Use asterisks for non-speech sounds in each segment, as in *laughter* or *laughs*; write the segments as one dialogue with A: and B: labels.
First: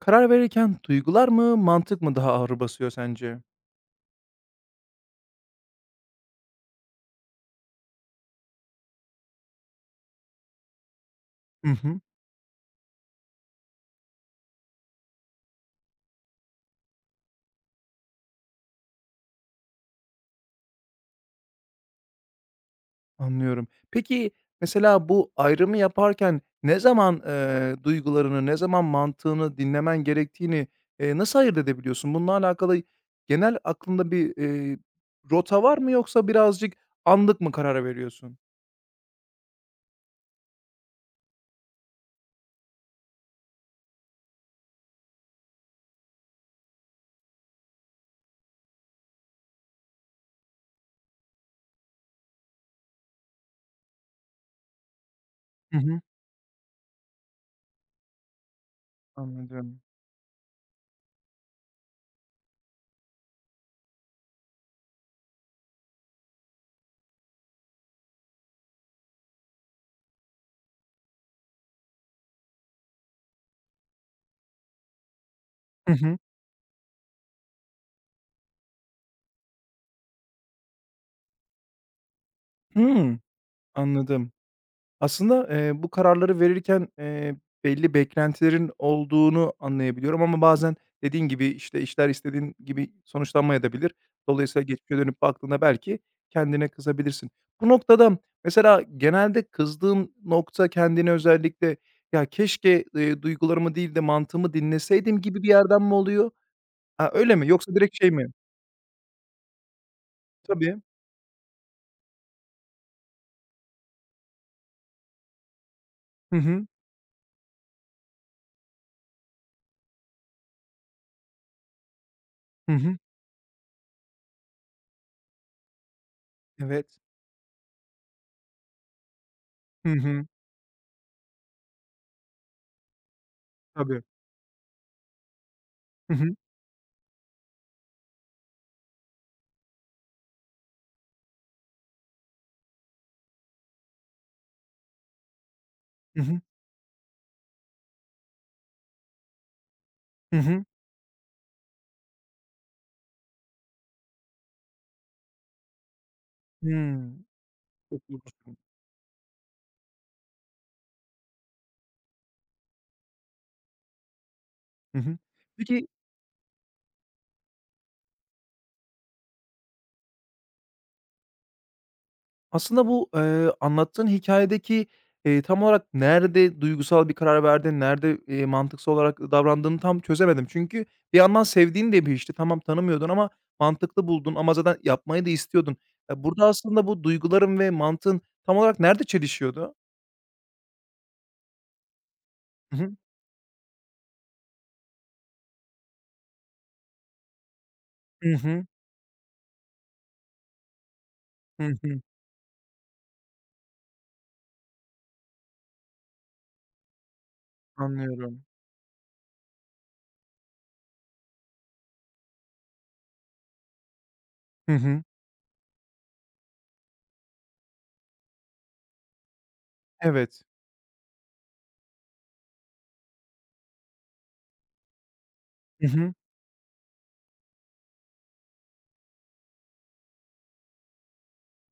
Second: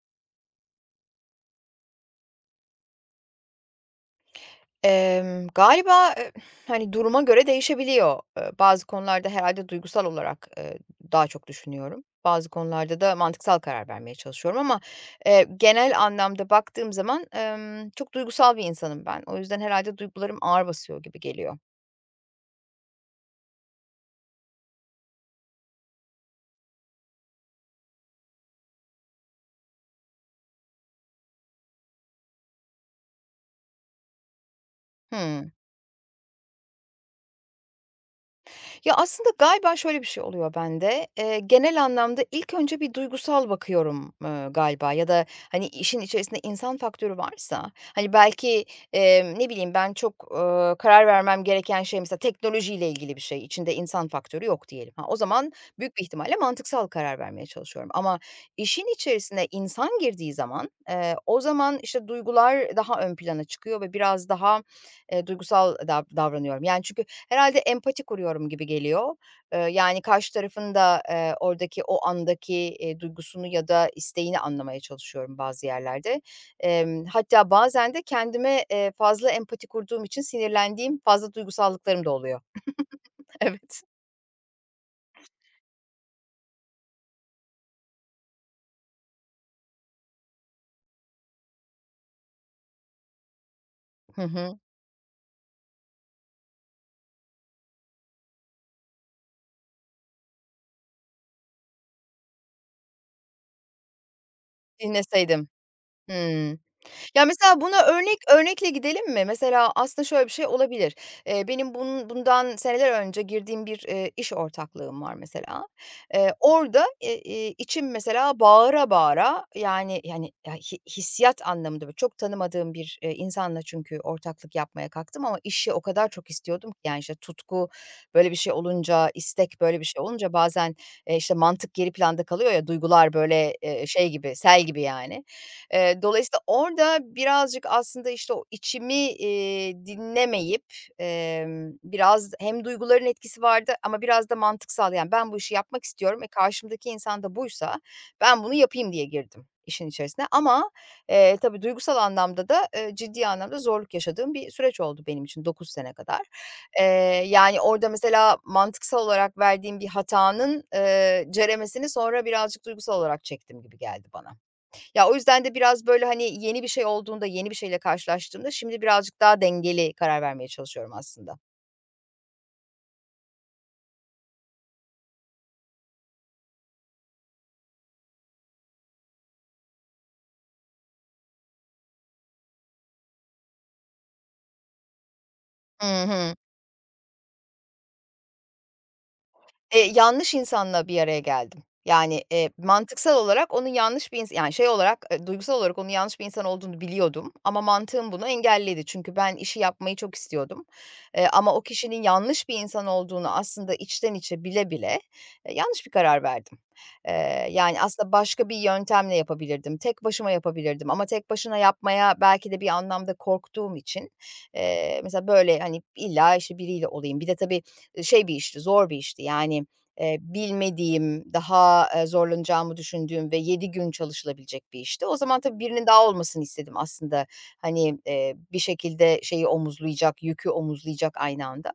A: Karar verirken duygular mı, mantık mı daha ağır basıyor sence?
B: Galiba, hani, duruma göre değişebiliyor. Bazı konularda herhalde duygusal olarak, daha çok
A: Hı hı.
B: düşünüyorum. Bazı konularda da mantıksal karar vermeye çalışıyorum ama, genel anlamda baktığım zaman, çok duygusal bir insanım ben. O yüzden herhalde duygularım ağır basıyor gibi geliyor.
A: Anlıyorum. Peki, mesela bu ayrımı yaparken ne zaman, duygularını, ne zaman mantığını dinlemen gerektiğini, nasıl ayırt edebiliyorsun? Bununla alakalı genel aklında bir
B: Hıı.
A: rota var mı yoksa birazcık anlık mı karar veriyorsun?
B: Ya, aslında galiba şöyle bir şey oluyor bende. Genel anlamda ilk önce bir duygusal bakıyorum, galiba ya da, hani, işin içerisinde insan faktörü varsa, hani, belki, ne bileyim, ben çok, karar vermem gereken şey mesela teknolojiyle ilgili bir şey, içinde insan faktörü yok diyelim. Ha, o zaman
A: Hı
B: büyük
A: hı.
B: bir ihtimalle mantıksal karar vermeye çalışıyorum ama işin içerisine
A: Anladım.
B: insan girdiği zaman, o zaman, işte, duygular daha ön plana çıkıyor ve biraz daha, duygusal davranıyorum. Yani, çünkü herhâlde empati kuruyorum gibi geliyor. Yani, karşı tarafın da, oradaki o andaki, duygusunu ya da isteğini anlamaya çalışıyorum bazı
A: Hı hı.
B: yerlerde. Hatta bazen de kendime, fazla empati kurduğum için sinirlendiğim fazla duygusallıklarım da oluyor.
A: Hımm,
B: *laughs* Evet.
A: anladım. Aslında, bu kararları verirken, belli beklentilerin olduğunu anlayabiliyorum ama bazen dediğin gibi, işte, işler istediğin gibi sonuçlanmayabilir.
B: Hı hı.
A: Dolayısıyla geçmişe dönüp baktığında belki kendine kızabilirsin. Bu noktada mesela genelde kızdığın nokta kendine özellikle "Ya, keşke, duygularımı değil de mantığımı dinleseydim." gibi bir
B: Dinleseydim.
A: yerden mi oluyor?
B: Hıı.
A: Ha,
B: Ya,
A: öyle mi
B: mesela
A: yoksa
B: buna
A: direkt şey mi?
B: örnekle gidelim mi? Mesela aslında şöyle bir şey
A: Tabii.
B: olabilir. Benim bundan seneler önce girdiğim bir, iş ortaklığım var mesela. Eee,
A: Hı hı.
B: orada, içim mesela bağıra bağıra yani, ya, hissiyat anlamında böyle çok
A: Hı
B: tanımadığım bir,
A: hı.
B: insanla çünkü ortaklık yapmaya kalktım ama işi o kadar çok istiyordum ki yani,
A: Evet.
B: işte, tutku böyle bir şey olunca, istek böyle bir
A: Hı
B: şey
A: hı.
B: olunca bazen, işte, mantık geri planda kalıyor ya, duygular böyle,
A: Tabii.
B: şey gibi, sel gibi yani. Eee,
A: Hı hı.
B: dolayısıyla orada birazcık aslında, işte, o içimi, dinlemeyip, biraz hem duyguların etkisi vardı ama biraz da mantıksal, yani, ben bu işi yapmak istiyorum,
A: Hı
B: ve
A: hı.
B: karşımdaki insan da buysa ben bunu yapayım diye girdim işin içerisine
A: Hı hı.
B: ama, tabii duygusal anlamda da, ciddi anlamda zorluk yaşadığım bir süreç oldu benim için 9 sene kadar. Eee,
A: Hımm.
B: yani, orada
A: Çok
B: mesela
A: ilginç.
B: mantıksal olarak verdiğim bir hatanın, ceremesini sonra birazcık duygusal olarak çektim gibi geldi bana.
A: Hı
B: Ya, o
A: hı.
B: yüzden de
A: Peki,
B: biraz, böyle, hani, yeni bir şey olduğunda, yeni bir şeyle karşılaştığımda şimdi birazcık daha dengeli karar vermeye çalışıyorum aslında.
A: aslında bu, anlattığın hikâyedeki, tam olarak nerede duygusal bir karar verdin, nerede, mantıksal olarak davrandığını tam çözemedim. Çünkü bir yandan sevdiğin de bir işti. Tamam, tanımıyordun ama mantıklı buldun ama zaten yapmayı da istiyordun.
B: Hı
A: Ya,
B: hı.
A: burada aslında bu duyguların ve mantığın tam olarak nerede çelişiyordu?
B: Yanlış insanla bir araya geldim. Yani,
A: Hı hı.
B: mantıksal olarak onun yanlış bir yani, şey olarak, duygusal olarak onun yanlış bir insan olduğunu biliyordum ama mantığım bunu
A: Hı hı.
B: engelledi. Çünkü ben işi yapmayı çok istiyordum, ama o
A: Hı hı.
B: kişinin yanlış bir insan olduğunu aslında içten içe bile bile, yanlış bir karar verdim. Yani, aslında
A: Anlıyorum.
B: başka bir yöntemle yapabilirdim. Tek başıma yapabilirdim ama tek başına yapmaya belki de bir anlamda korktuğum için,
A: Hı hı.
B: mesela böyle, hani, illa, işte, biriyle olayım. Bir de tabii, şey bir işti, zor bir işti. Yani
A: Evet.
B: bilmediğim, daha, zorlanacağımı düşündüğüm ve 7 gün çalışılabilecek bir işti. O zaman tabii birinin
A: Hı
B: daha
A: hı.
B: olmasını istedim aslında. Hani, bir şekilde şeyi omuzlayacak, yükü omuzlayacak aynı anda.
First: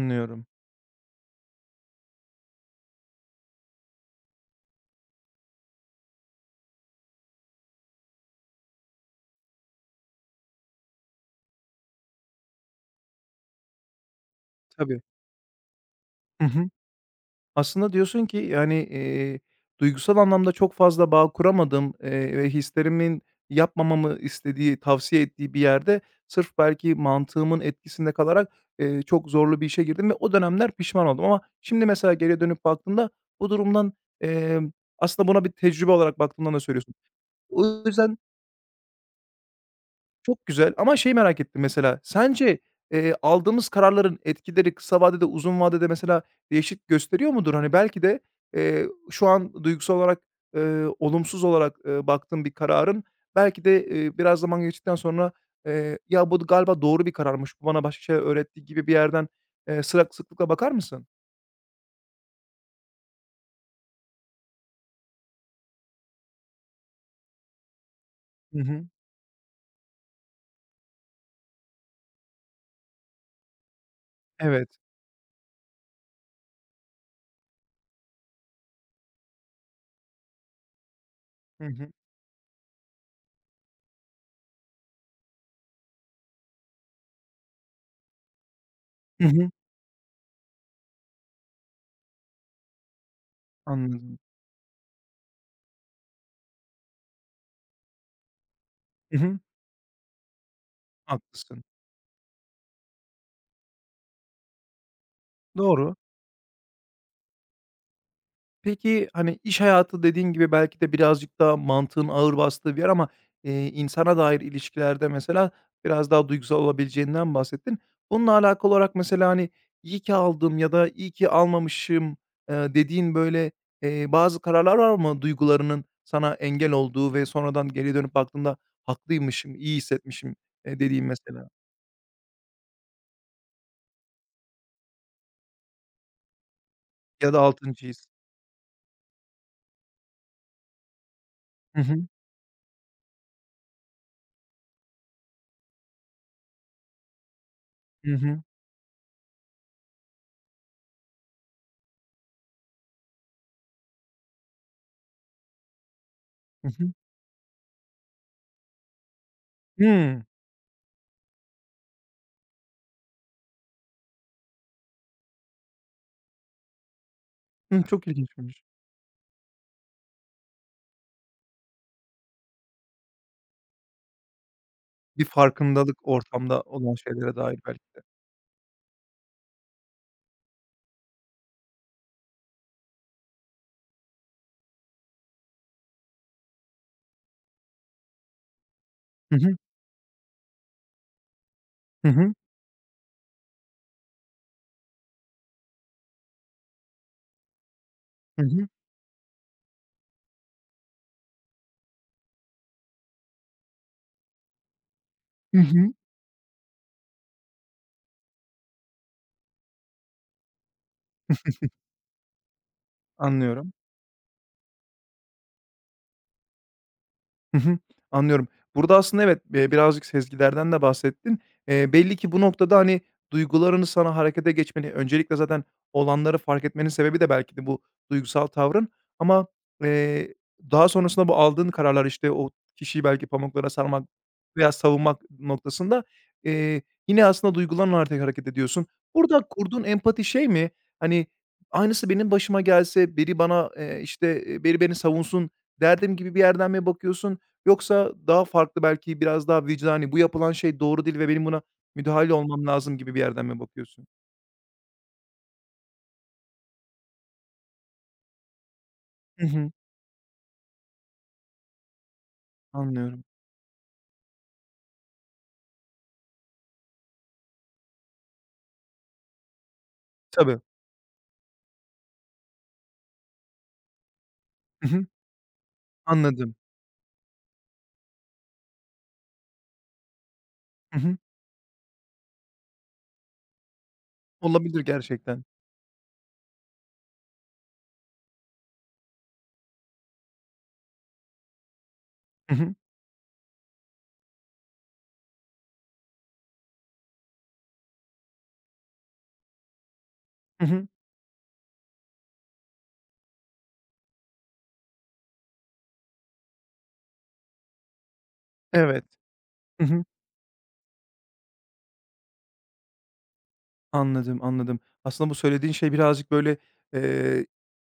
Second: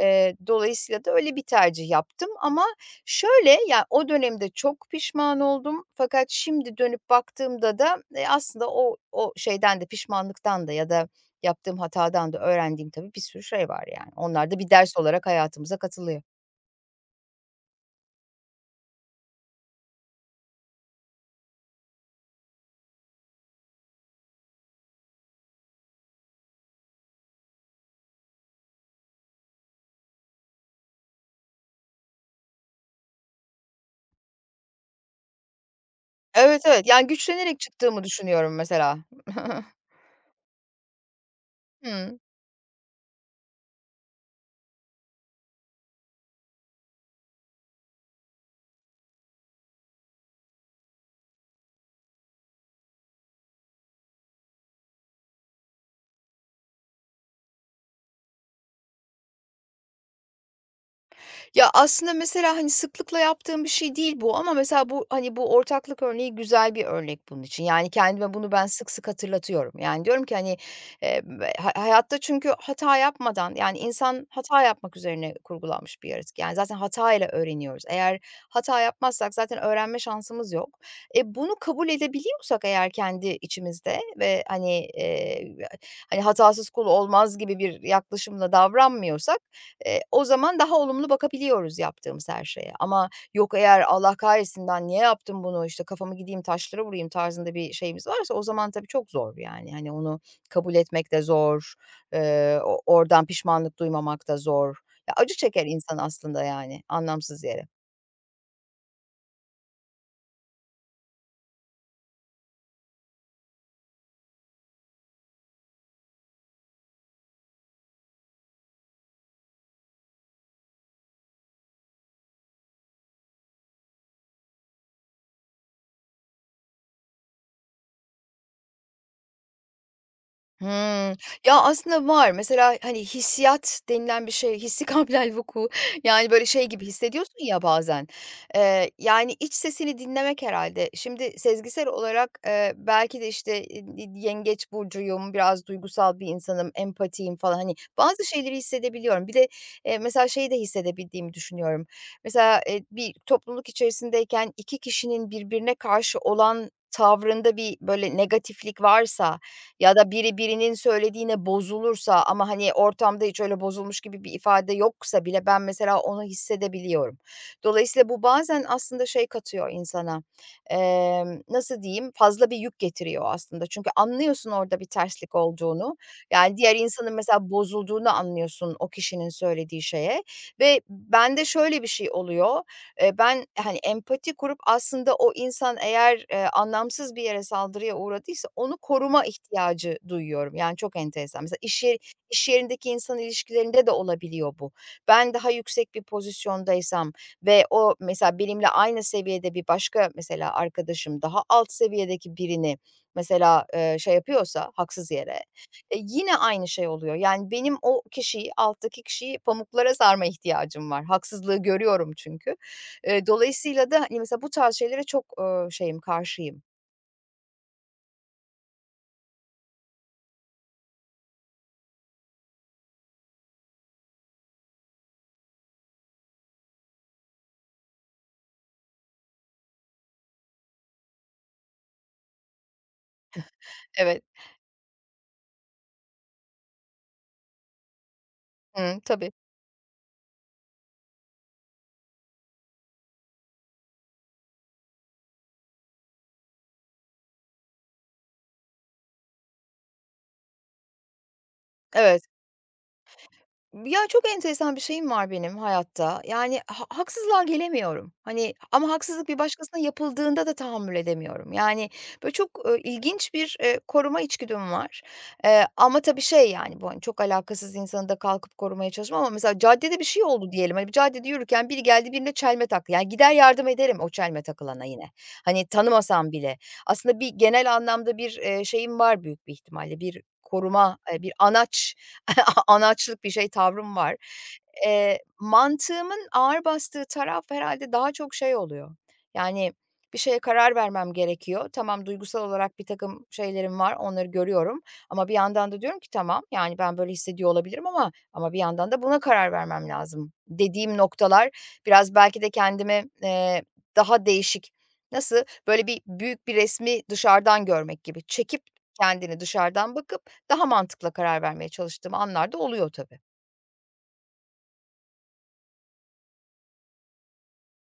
B: Eee, dolayısıyla da öyle bir tercih yaptım ama şöyle, ya, o dönemde çok pişman oldum fakat şimdi dönüp baktığımda da, aslında o şeyden de pişmanlıktan da ya da yaptığım hatadan da öğrendiğim tabii bir sürü şey var yani. Onlar da bir ders
A: Tabii.
B: olarak hayatımıza katılıyor.
A: Hı hı. Aslında diyorsun ki, yani, duygusal anlamda çok fazla bağ kuramadım, ve hislerimin yapmamamı istediği, tavsiye ettiği bir yerde sırf belki mantığımın etkisinde kalarak, çok zorlu bir işe girdim ve o dönemler pişman oldum ama şimdi mesela geriye dönüp baktığımda bu durumdan, emm, aslında buna bir tecrübe olarak baktığımdan da
B: Evet, evet.
A: söylüyorsun.
B: Yani güçlenerek
A: O
B: çıktığımı
A: yüzden
B: düşünüyorum mesela.
A: çok güzel ama şeyi merak ettim
B: *laughs*
A: mesela,
B: Hıı.
A: sence, aldığımız kararların etkileri kısa vadede, uzun vadede mesela değişik gösteriyor mudur? Hani, belki de, şu an duygusal olarak, olumsuz olarak, baktığın bir kararın belki de, biraz zaman geçtikten sonra, "Ya, bu galiba doğru bir kararmış, bu bana başka şey öğretti." gibi bir yerden, sıklıkla bakar mısın?
B: Ya, aslında mesela, hani, sıklıkla yaptığım bir şey değil bu ama mesela bu, hani, bu ortaklık örneği güzel bir örnek bunun için. Yani, kendime bunu
A: Hı
B: ben
A: hı.
B: sık sık hatırlatıyorum. Yani, diyorum ki, hani, eee, ha hayatta çünkü hata yapmadan, yani, insan hata
A: Evet.
B: yapmak üzerine kurgulanmış bir yaratık. Yani, zaten hata ile öğreniyoruz. Eğer hata yapmazsak zaten öğrenme şansımız yok. E, bunu
A: Hı
B: kabul
A: hı.
B: edebiliyorsak eğer kendi içimizde ve, hani, hatasız kul olmaz gibi bir yaklaşımla
A: Hı
B: davranmıyorsak
A: hı.
B: o zaman daha olumlu bakabiliyoruz yaptığımız her şeye ama yok eğer "Allah
A: Anladım.
B: kahretsin, ben niye yaptım bunu, işte, kafamı gideyim taşlara vurayım." tarzında bir şeyimiz varsa o zaman tabii çok
A: Hı
B: zor
A: hı.
B: yani. Hani, onu kabul etmek de
A: Haklısın.
B: zor, o oradan pişmanlık duymamak da zor. Ya, acı çeker
A: Doğru.
B: insan aslında yani anlamsız yere.
A: Peki, hani, iş hayatı dediğin gibi belki de birazcık daha mantığın ağır bastığı bir yer ama, insana dair ilişkilerde mesela biraz daha duygusal olabileceğinden bahsettin. Bununla alakalı olarak mesela, hani, iyi ki aldım." ya da iyi ki almamışım." Dediğin, böyle, bazı kararlar var mı duygularının sana engel olduğu ve sonradan geri dönüp baktığında "Haklıymışım, iyi hissetmişim." Dediğin
B: Hımm.
A: mesela
B: Ya, aslında var. Mesela, hani, hissiyat denilen bir şey, hissi *laughs* kablel vuku yani, böyle, şey gibi
A: ya
B: hissediyorsun
A: da
B: ya
A: 6'ncı
B: bazen.
A: his.
B: Yani, iç sesini dinlemek herhâlde. Şimdi
A: Hı
B: sezgisel
A: hı.
B: olarak, belki de, işte, yengeç burcuyum, biraz duygusal bir insanım, empatiyim falan, hani,
A: Hı
B: bazı
A: hı.
B: şeyleri hissedebiliyorum. Bir de, mesela şeyi de hissedebildiğimi düşünüyorum. Mesela, bir topluluk içerisindeyken 2 kişinin birbirine karşı
A: Hı
B: olan
A: hı.
B: tavrında bir, böyle, negatiflik varsa ya da
A: Hımm.
B: biri birinin söylediğine bozulursa ama, hani, ortamda hiç öyle bozulmuş gibi bir ifade yoksa bile ben mesela onu hissedebiliyorum.
A: Hımm, çok
B: Dolayısıyla bu
A: ilginçmiş.
B: bazen aslında şey katıyor insana, nasıl diyeyim, fazla bir yük getiriyor aslında. Çünkü anlıyorsun orada bir
A: Bir
B: terslik olduğunu.
A: farkındalık
B: Yani
A: ortamda
B: diğer
A: olan
B: insanın
A: şeylere
B: mesela
A: dair belki de.
B: bozulduğunu anlıyorsun o kişinin söylediği şeye ve bende şöyle bir şey oluyor. Ben, hani, empati kurup aslında o insan eğer, anlamsız bir yere saldırıya uğradıysa onu koruma
A: Hı hı.
B: ihtiyacı duyuyorum. Yani çok enteresan. Mesela
A: Hı hı.
B: iş yerindeki insan ilişkilerinde de olabiliyor bu. Ben daha yüksek bir pozisyondaysam ve o mesela
A: Hı
B: benimle
A: hı.
B: aynı seviyede bir başka mesela arkadaşım daha alt seviyedeki birini mesela, şey yapıyorsa haksız yere,
A: Hı hı.
B: e, yine aynı şey oluyor. Yani benim o kişiyi, alttaki kişiyi pamuklara sarma ihtiyacım var. Haksızlığı görüyorum çünkü. Eee,
A: Anlıyorum.
B: dolayısıyla da, hani, mesela bu tarz şeylere çok, şeyim, karşıyım.
A: Hı hı, anlıyorum. Burada aslında evet, birazcık sezgilerden de bahsettin. Belli ki bu noktada, hani, duygularını sana harekete geçmeni, öncelikle zaten olanları fark etmenin sebebi de belki de bu duygusal tavrın ama, eee, daha sonrasında bu aldığın kararlar, işte, o kişiyi belki pamuklara sarmak
B: Evet.
A: veya savunmak noktasında, eee, yine aslında duygularınla artık hareket ediyorsun.
B: Hıı. Tabii.
A: Burada kurduğun empati şey mi? Hani, aynısı benim başıma gelse, biri bana, işte, biri beni savunsun derdim gibi bir yerden mi bakıyorsun? Yoksa daha farklı belki biraz daha vicdani, bu yapılan şey doğru değil ve benim buna
B: Evet.
A: müdahale olmam lazım gibi bir yerden mi
B: Ya,
A: bakıyorsun?
B: çok enteresan bir şeyim var benim hayatta. Yani, haksızlığa gelemiyorum. Hani, ama haksızlık bir
A: Hı hı,
B: başkasına yapıldığında da tahammül edemiyorum. Yani, böyle, çok,
A: anlıyorum.
B: ilginç bir, koruma içgüdüm var. Ama tabii şey, yani, bu, hani, çok alakasız insanı da kalkıp korumaya çalışmam ama mesela caddede bir şey oldu
A: Tabii.
B: diyelim. Hani, bir caddede yürürken biri geldi birine çelme taktı. Yani, gider yardım ederim o çelme takılana
A: Hı hı,
B: yine. Hani, tanımasam
A: anladım.
B: bile. Aslında bir genel anlamda bir, şeyim var büyük bir ihtimalle. Bir koruma,
A: Hı hı,
B: bir anaç *laughs* anaçlık bir şey tavrım var.
A: olabilir
B: Eee,
A: gerçekten.
B: mantığımın ağır bastığı taraf herhalde daha çok şey oluyor. Yani, bir şeye karar vermem gerekiyor. Tamam, duygusal
A: Hı hı,
B: olarak bir takım şeylerim var, onları görüyorum ama bir yandan da diyorum ki "Tamam, yani, ben böyle hissediyor olabilirim ama bir yandan da buna karar vermem lazım."
A: hı hı,
B: dediğim noktalar biraz belki de kendimi, daha değişik nasıl? Böyle bir büyük bir resmi dışarıdan görmek gibi. Çekip
A: evet.
B: kendini
A: Hı
B: dışarıdan
A: hı,
B: bakıp daha mantıklı karar vermeye çalıştığım anlar da oluyor tabii.
A: anladım, anladım. Aslında bu söylediğin şey birazcık böyle, eee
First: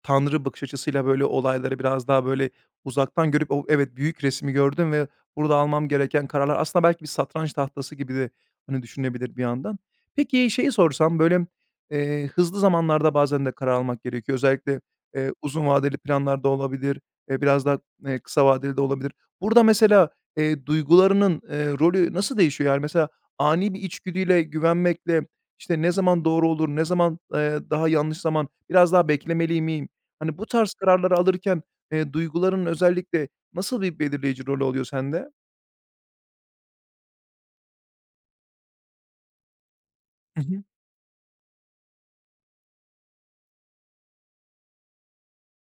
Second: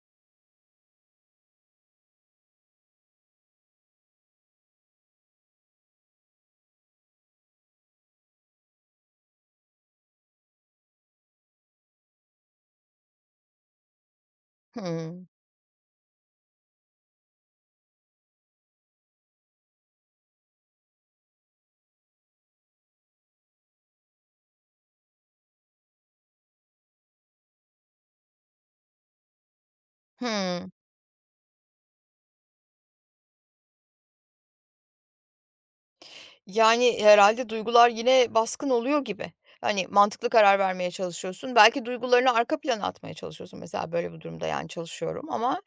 A: tanrı bakış açısıyla, böyle, olayları biraz daha, böyle, uzaktan görüp o evet, büyük resmi gördüm ve burada almam gereken kararlar aslında belki bir satranç tahtası gibi de, hani, düşünebilir bir yandan. Peki, şeyi sorsam, böyle, hızlı zamanlarda bazen de karar almak gerekiyor. Özellikle,
B: Hımm.
A: uzun vadeli planlar da olabilir, biraz daha, kısa vadeli de olabilir. Burada mesela, duygularının, rolü nasıl değişiyor? Yani, mesela ani bir içgüdüyle, güvenmekle, işte, ne zaman doğru olur, ne zaman, daha yanlış zaman, biraz daha beklemeli miyim? Hani, bu
B: Hımm.
A: tarz kararları alırken, duyguların özellikle nasıl bir belirleyici rolü oluyor sende?
B: Yani, herhâlde duygular yine baskın oluyor gibi. Hani, mantıklı
A: Hı
B: karar
A: hı.
B: vermeye çalışıyorsun. Belki duygularını arka plana atmaya çalışıyorsun. Mesela böyle bir durumda, yani, çalışıyorum ama,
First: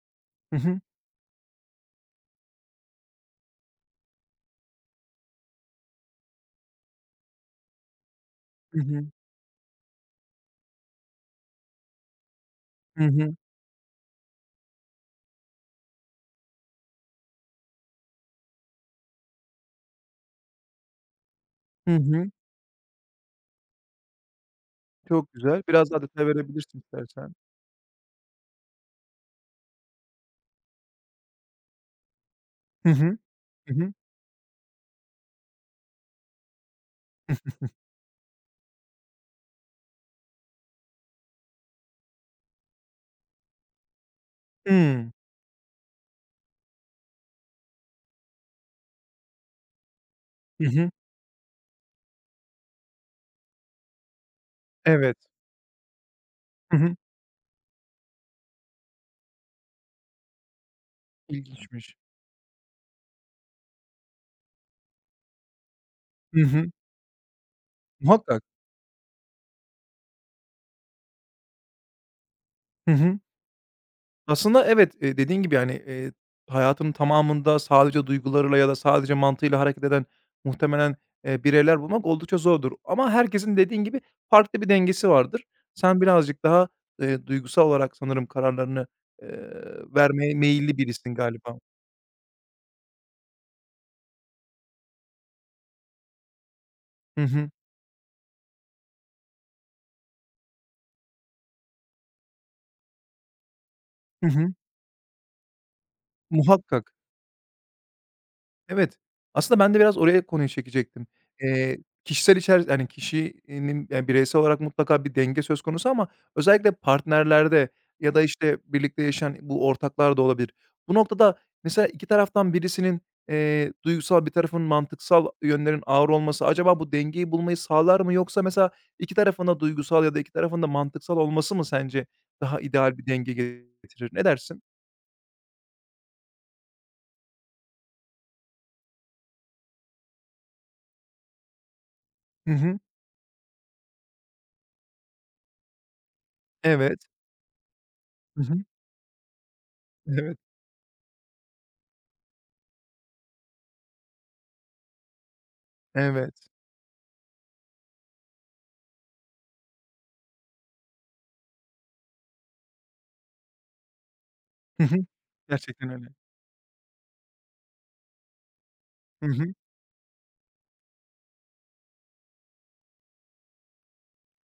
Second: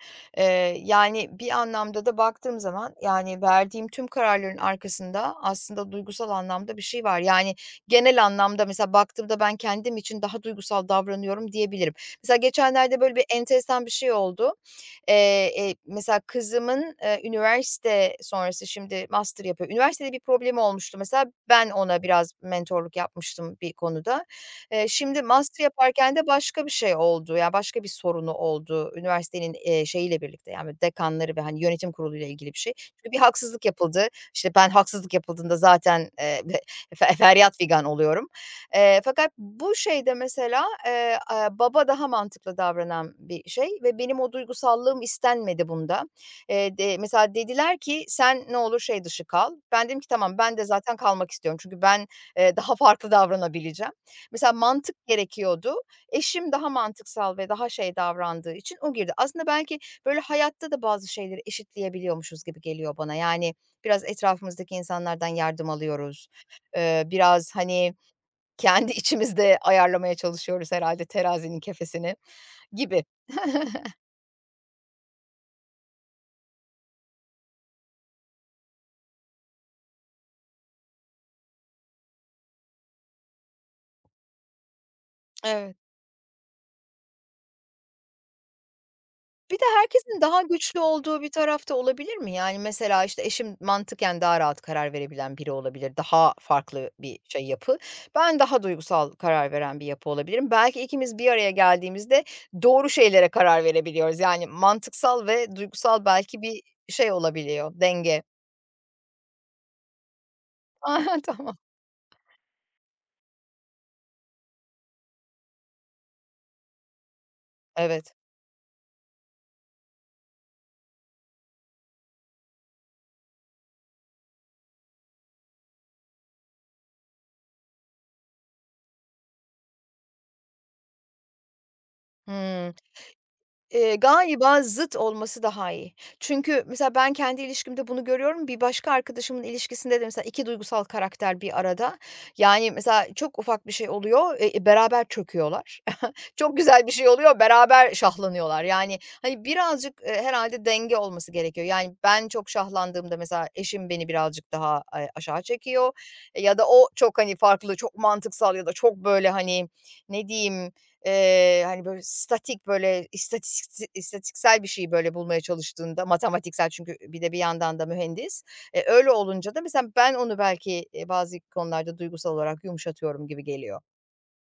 A: Hı hı.
B: yani, bir anlamda da baktığım zaman, yani, verdiğim tüm kararların arkasında aslında duygusal anlamda bir şey var. Yani, genel anlamda
A: Hı
B: mesela
A: hı.
B: baktığımda ben kendim için daha duygusal davranıyorum diyebilirim. Mesela geçenlerde
A: Hı
B: böyle bir
A: hı.
B: enteresan bir şey oldu. Mesela kızımın, üniversite sonrası şimdi master yapıyor. Üniversitede bir problemi olmuştu mesela. Ben
A: Hı
B: ona biraz
A: hı.
B: mentorluk yapmıştım bir konuda. Şimdi
A: Çok güzel.
B: master
A: Biraz daha
B: yaparken de
A: detay
B: başka bir
A: verebilirsin
B: şey
A: istersen.
B: oldu. Ya, başka bir sorunu oldu üniversitenin, şeyiyle birlikte, yani, dekanları ve, hani, yönetim kuruluyla ilgili bir şey.
A: Hı
B: Çünkü bir
A: hı.
B: haksızlık
A: Hı hı.
B: yapıldı. İşte, ben haksızlık yapıldığında zaten, *laughs* feryat figan oluyorum. Fakat bu şeyde mesela, baba daha mantıklı davranan bir şey ve benim o duygusallığım
A: Hımm.
B: istenmedi bunda. De mesela dediler ki, "Sen ne olur şey dışı kal." Ben dedim ki, "Tamam, ben de
A: Hı hı.
B: zaten kalmak istiyorum çünkü ben, daha *laughs* farklı davranabileceğim." Mesela mantık
A: Evet.
B: gerekiyordu. Eşim daha
A: Hı hı.
B: mantıksal ve daha şey davrandığı için o girdi. Aslında belki böyle hayatta da bazı şeyleri
A: İlginçmiş.
B: eşitleyebiliyormuşuz gibi geliyor bana. Yani biraz etrafımızdaki insanlardan yardım alıyoruz.
A: Hı hı.
B: Biraz, hani,
A: Muhakkak.
B: kendi içimizde ayarlamaya çalışıyoruz herhalde terazinin kefesini
A: Hı
B: gibi.
A: hı.
B: *laughs*
A: Aslında evet, dediğin gibi, yani, hayatının tamamında sadece duygularıyla ya da sadece mantığıyla hareket eden muhtemelen, bireyler bulmak oldukça zordur. Ama herkesin dediğin gibi farklı bir dengesi vardır.
B: Evet.
A: Sen birazcık daha, duygusal olarak sanırım kararlarını, eee,
B: Bir de herkesin
A: vermeye
B: daha
A: meyilli
B: güçlü
A: birisin
B: olduğu bir
A: galiba.
B: tarafta olabilir mi? Yani, mesela, işte, eşim mantıken daha rahat karar verebilen biri olabilir, daha farklı bir
A: Hı
B: şey
A: hı.
B: yapı. Ben daha duygusal karar veren bir yapı olabilirim. Belki ikimiz bir araya geldiğimizde doğru şeylere karar verebiliyoruz.
A: Hı
B: Yani,
A: hı.
B: mantıksal ve duygusal belki bir
A: Muhakkak.
B: şey olabiliyor, denge.
A: Evet. Aslında ben de biraz oraya konuyu
B: *laughs*
A: çekecektim.
B: Aha, tamam.
A: Eee, kişisel içer yani, kişinin, yani, bireysel olarak mutlaka bir denge söz konusu ama özellikle partnerlerde
B: Evet.
A: ya da, işte, birlikte yaşayan bu ortaklar da olabilir. Bu noktada mesela 2 taraftan birisinin, duygusal, bir tarafın mantıksal yönlerin ağır olması acaba bu dengeyi bulmayı sağlar mı yoksa mesela 2 tarafında duygusal ya da 2 tarafında mantıksal olması mı sence daha
B: Hımm.
A: ideal bir denge
B: Eee,
A: getirir? Ne
B: galiba
A: dersin?
B: zıt olması daha iyi. Çünkü mesela ben kendi ilişkimde bunu görüyorum. Bir başka arkadaşımın ilişkisinde de mesela 2 duygusal karakter bir arada.
A: Hı
B: Yani,
A: hı.
B: mesela çok ufak bir şey oluyor, beraber çöküyorlar. Çok güzel bir
A: Evet.
B: şey oluyor, beraber
A: Hı hı.
B: şahlanıyorlar. Yani, hani, birazcık,
A: Evet.
B: herhâlde denge olması gerekiyor. Yani, ben çok şahlandığımda mesela eşim beni birazcık daha, aşağı çekiyor. E,
A: Evet.
B: ya da o çok, hani, farklı, çok mantıksal ya da çok, böyle, hani, ne diyeyim, hani, böyle, statik, böyle, istatistiksel bir
A: Hı
B: şey,
A: hı.
B: böyle, bulmaya
A: Gerçekten
B: çalıştığında
A: öyle.
B: matematiksel çünkü bir de bir yandan da mühendis. E, öyle
A: Hı
B: olunca
A: hı.
B: da mesela ben onu belki, bazı konularda duygusal olarak yumuşatıyorum gibi geliyor.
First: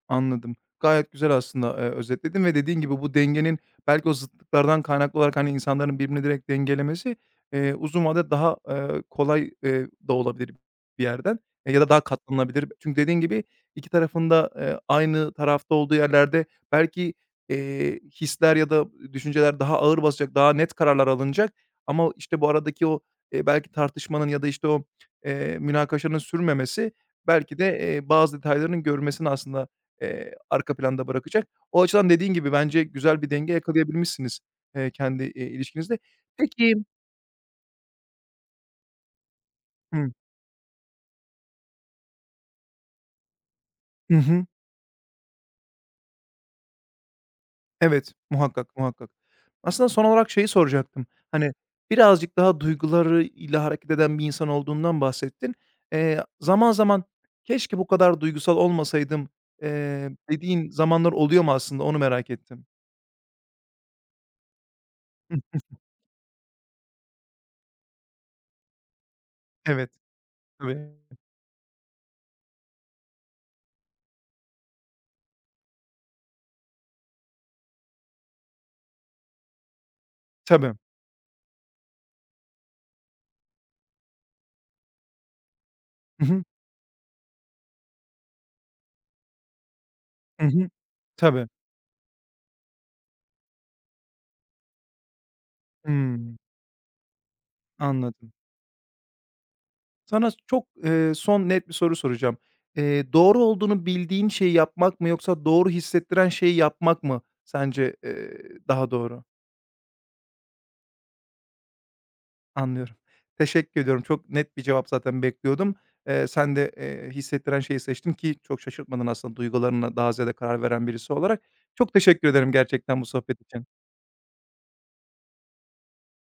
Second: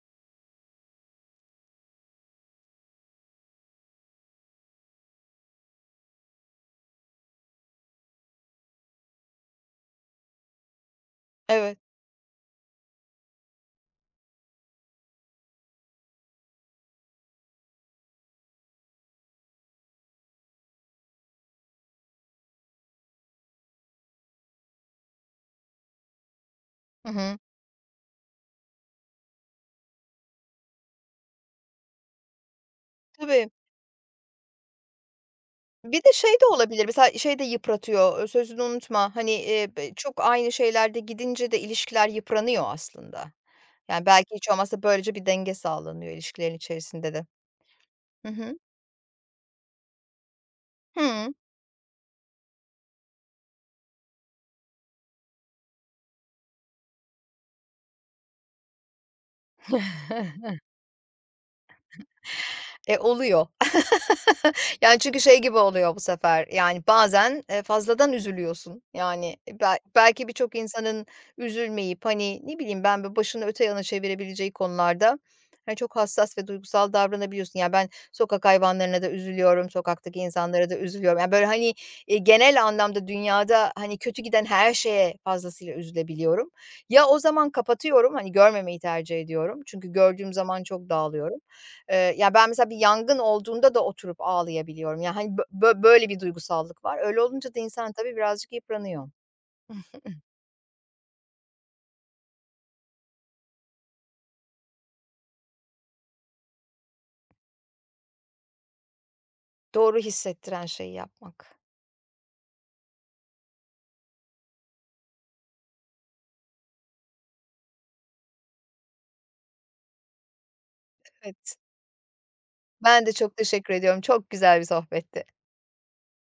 A: Anladım. Gayet güzel aslında, özetledin ve dediğin gibi bu dengenin belki o zıtlıklardan kaynaklı olarak, hani, insanların birbirini direkt dengelemesi, uzun vadede daha, kolay, da olabilir bir yerden,
B: Evet.
A: ya da daha katlanılabilir. Çünkü dediğin gibi 2 tarafında aynı tarafta olduğu yerlerde belki, hisler ya da düşünceler daha ağır basacak, daha net kararlar alınacak ama, işte, bu aradaki o, belki tartışmanın ya da, işte, o, münakaşanın sürmemesi
B: Hı hı.
A: belki de, bazı detayların görülmesini aslında arka planda bırakacak. O açıdan dediğin gibi bence güzel bir
B: Tabii.
A: denge yakalayabilmişsiniz, kendi,
B: Bir
A: ilişkinizde.
B: de şey de
A: Peki.
B: olabilir, mesela şey de yıpratıyor, sözünü unutma, hani,
A: Hıı.
B: çok aynı şeylerde gidince de ilişkiler yıpranıyor aslında. Yani,
A: Hı
B: belki
A: hı.
B: hiç olmazsa böylece bir denge sağlanıyor ilişkilerin içerisinde de.
A: Evet,
B: Hı hı.
A: muhakkak, muhakkak. Aslında son olarak şeyi soracaktım.
B: Hıı.
A: Hani, birazcık daha duygularıyla hareket eden bir insan olduğundan bahsettin. Zaman zaman "Keşke bu kadar duygusal olmasaydım." Dediğin zamanlar oluyor mu aslında? Onu merak ettim.
B: E, oluyor. Yani, çünkü şey
A: Hıh.
B: gibi oluyor bu sefer, yani, bazen, fazladan üzülüyorsun. Yani, e,
A: Evet.
B: belki birçok
A: Tabii.
B: insanın üzülmeyip, hani, ne bileyim ben, bir başını öte yana çevirebileceği konularda, hani, çok hassas ve duygusal davranabiliyorsun. Ya, ben sokak hayvanlarına da üzülüyorum, sokaktaki insanlara
A: Tabii.
B: da üzülüyorum. Ya, böyle, hani, genel anlamda dünyada, hani, kötü giden her şeye fazlasıyla
A: Hı hı.
B: üzülebiliyorum. Ya o zaman kapatıyorum, hani, görmemeyi tercih ediyorum. Çünkü gördüğüm
A: Hı
B: zaman
A: hı.
B: çok dağılıyorum.
A: Tabii.
B: Ya, ben mesela bir yangın olduğunda da oturup ağlayabiliyorum. Yani hani, bö bö böyle bir
A: Hımm.
B: duygusallık var. Öyle olunca da insan tabii
A: Anladım.
B: birazcık yıpranıyor.
A: Sana çok, son net bir soru soracağım. Doğru olduğunu bildiğin şeyi yapmak mı yoksa doğru hissettiren şeyi yapmak mı sence, daha doğru?
B: Doğru hissettiren şeyi yapmak.
A: Anlıyorum. Teşekkür ediyorum. Çok net bir cevap zaten bekliyordum. Sen de, hissettiren şeyi seçtin ki çok şaşırtmadın aslında duygularına daha ziyade karar veren birisi olarak.
B: Evet.
A: Çok teşekkür ederim gerçekten
B: Ben
A: bu
B: de çok
A: sohbet
B: teşekkür
A: için.
B: ediyorum. Çok güzel bir sohbetti.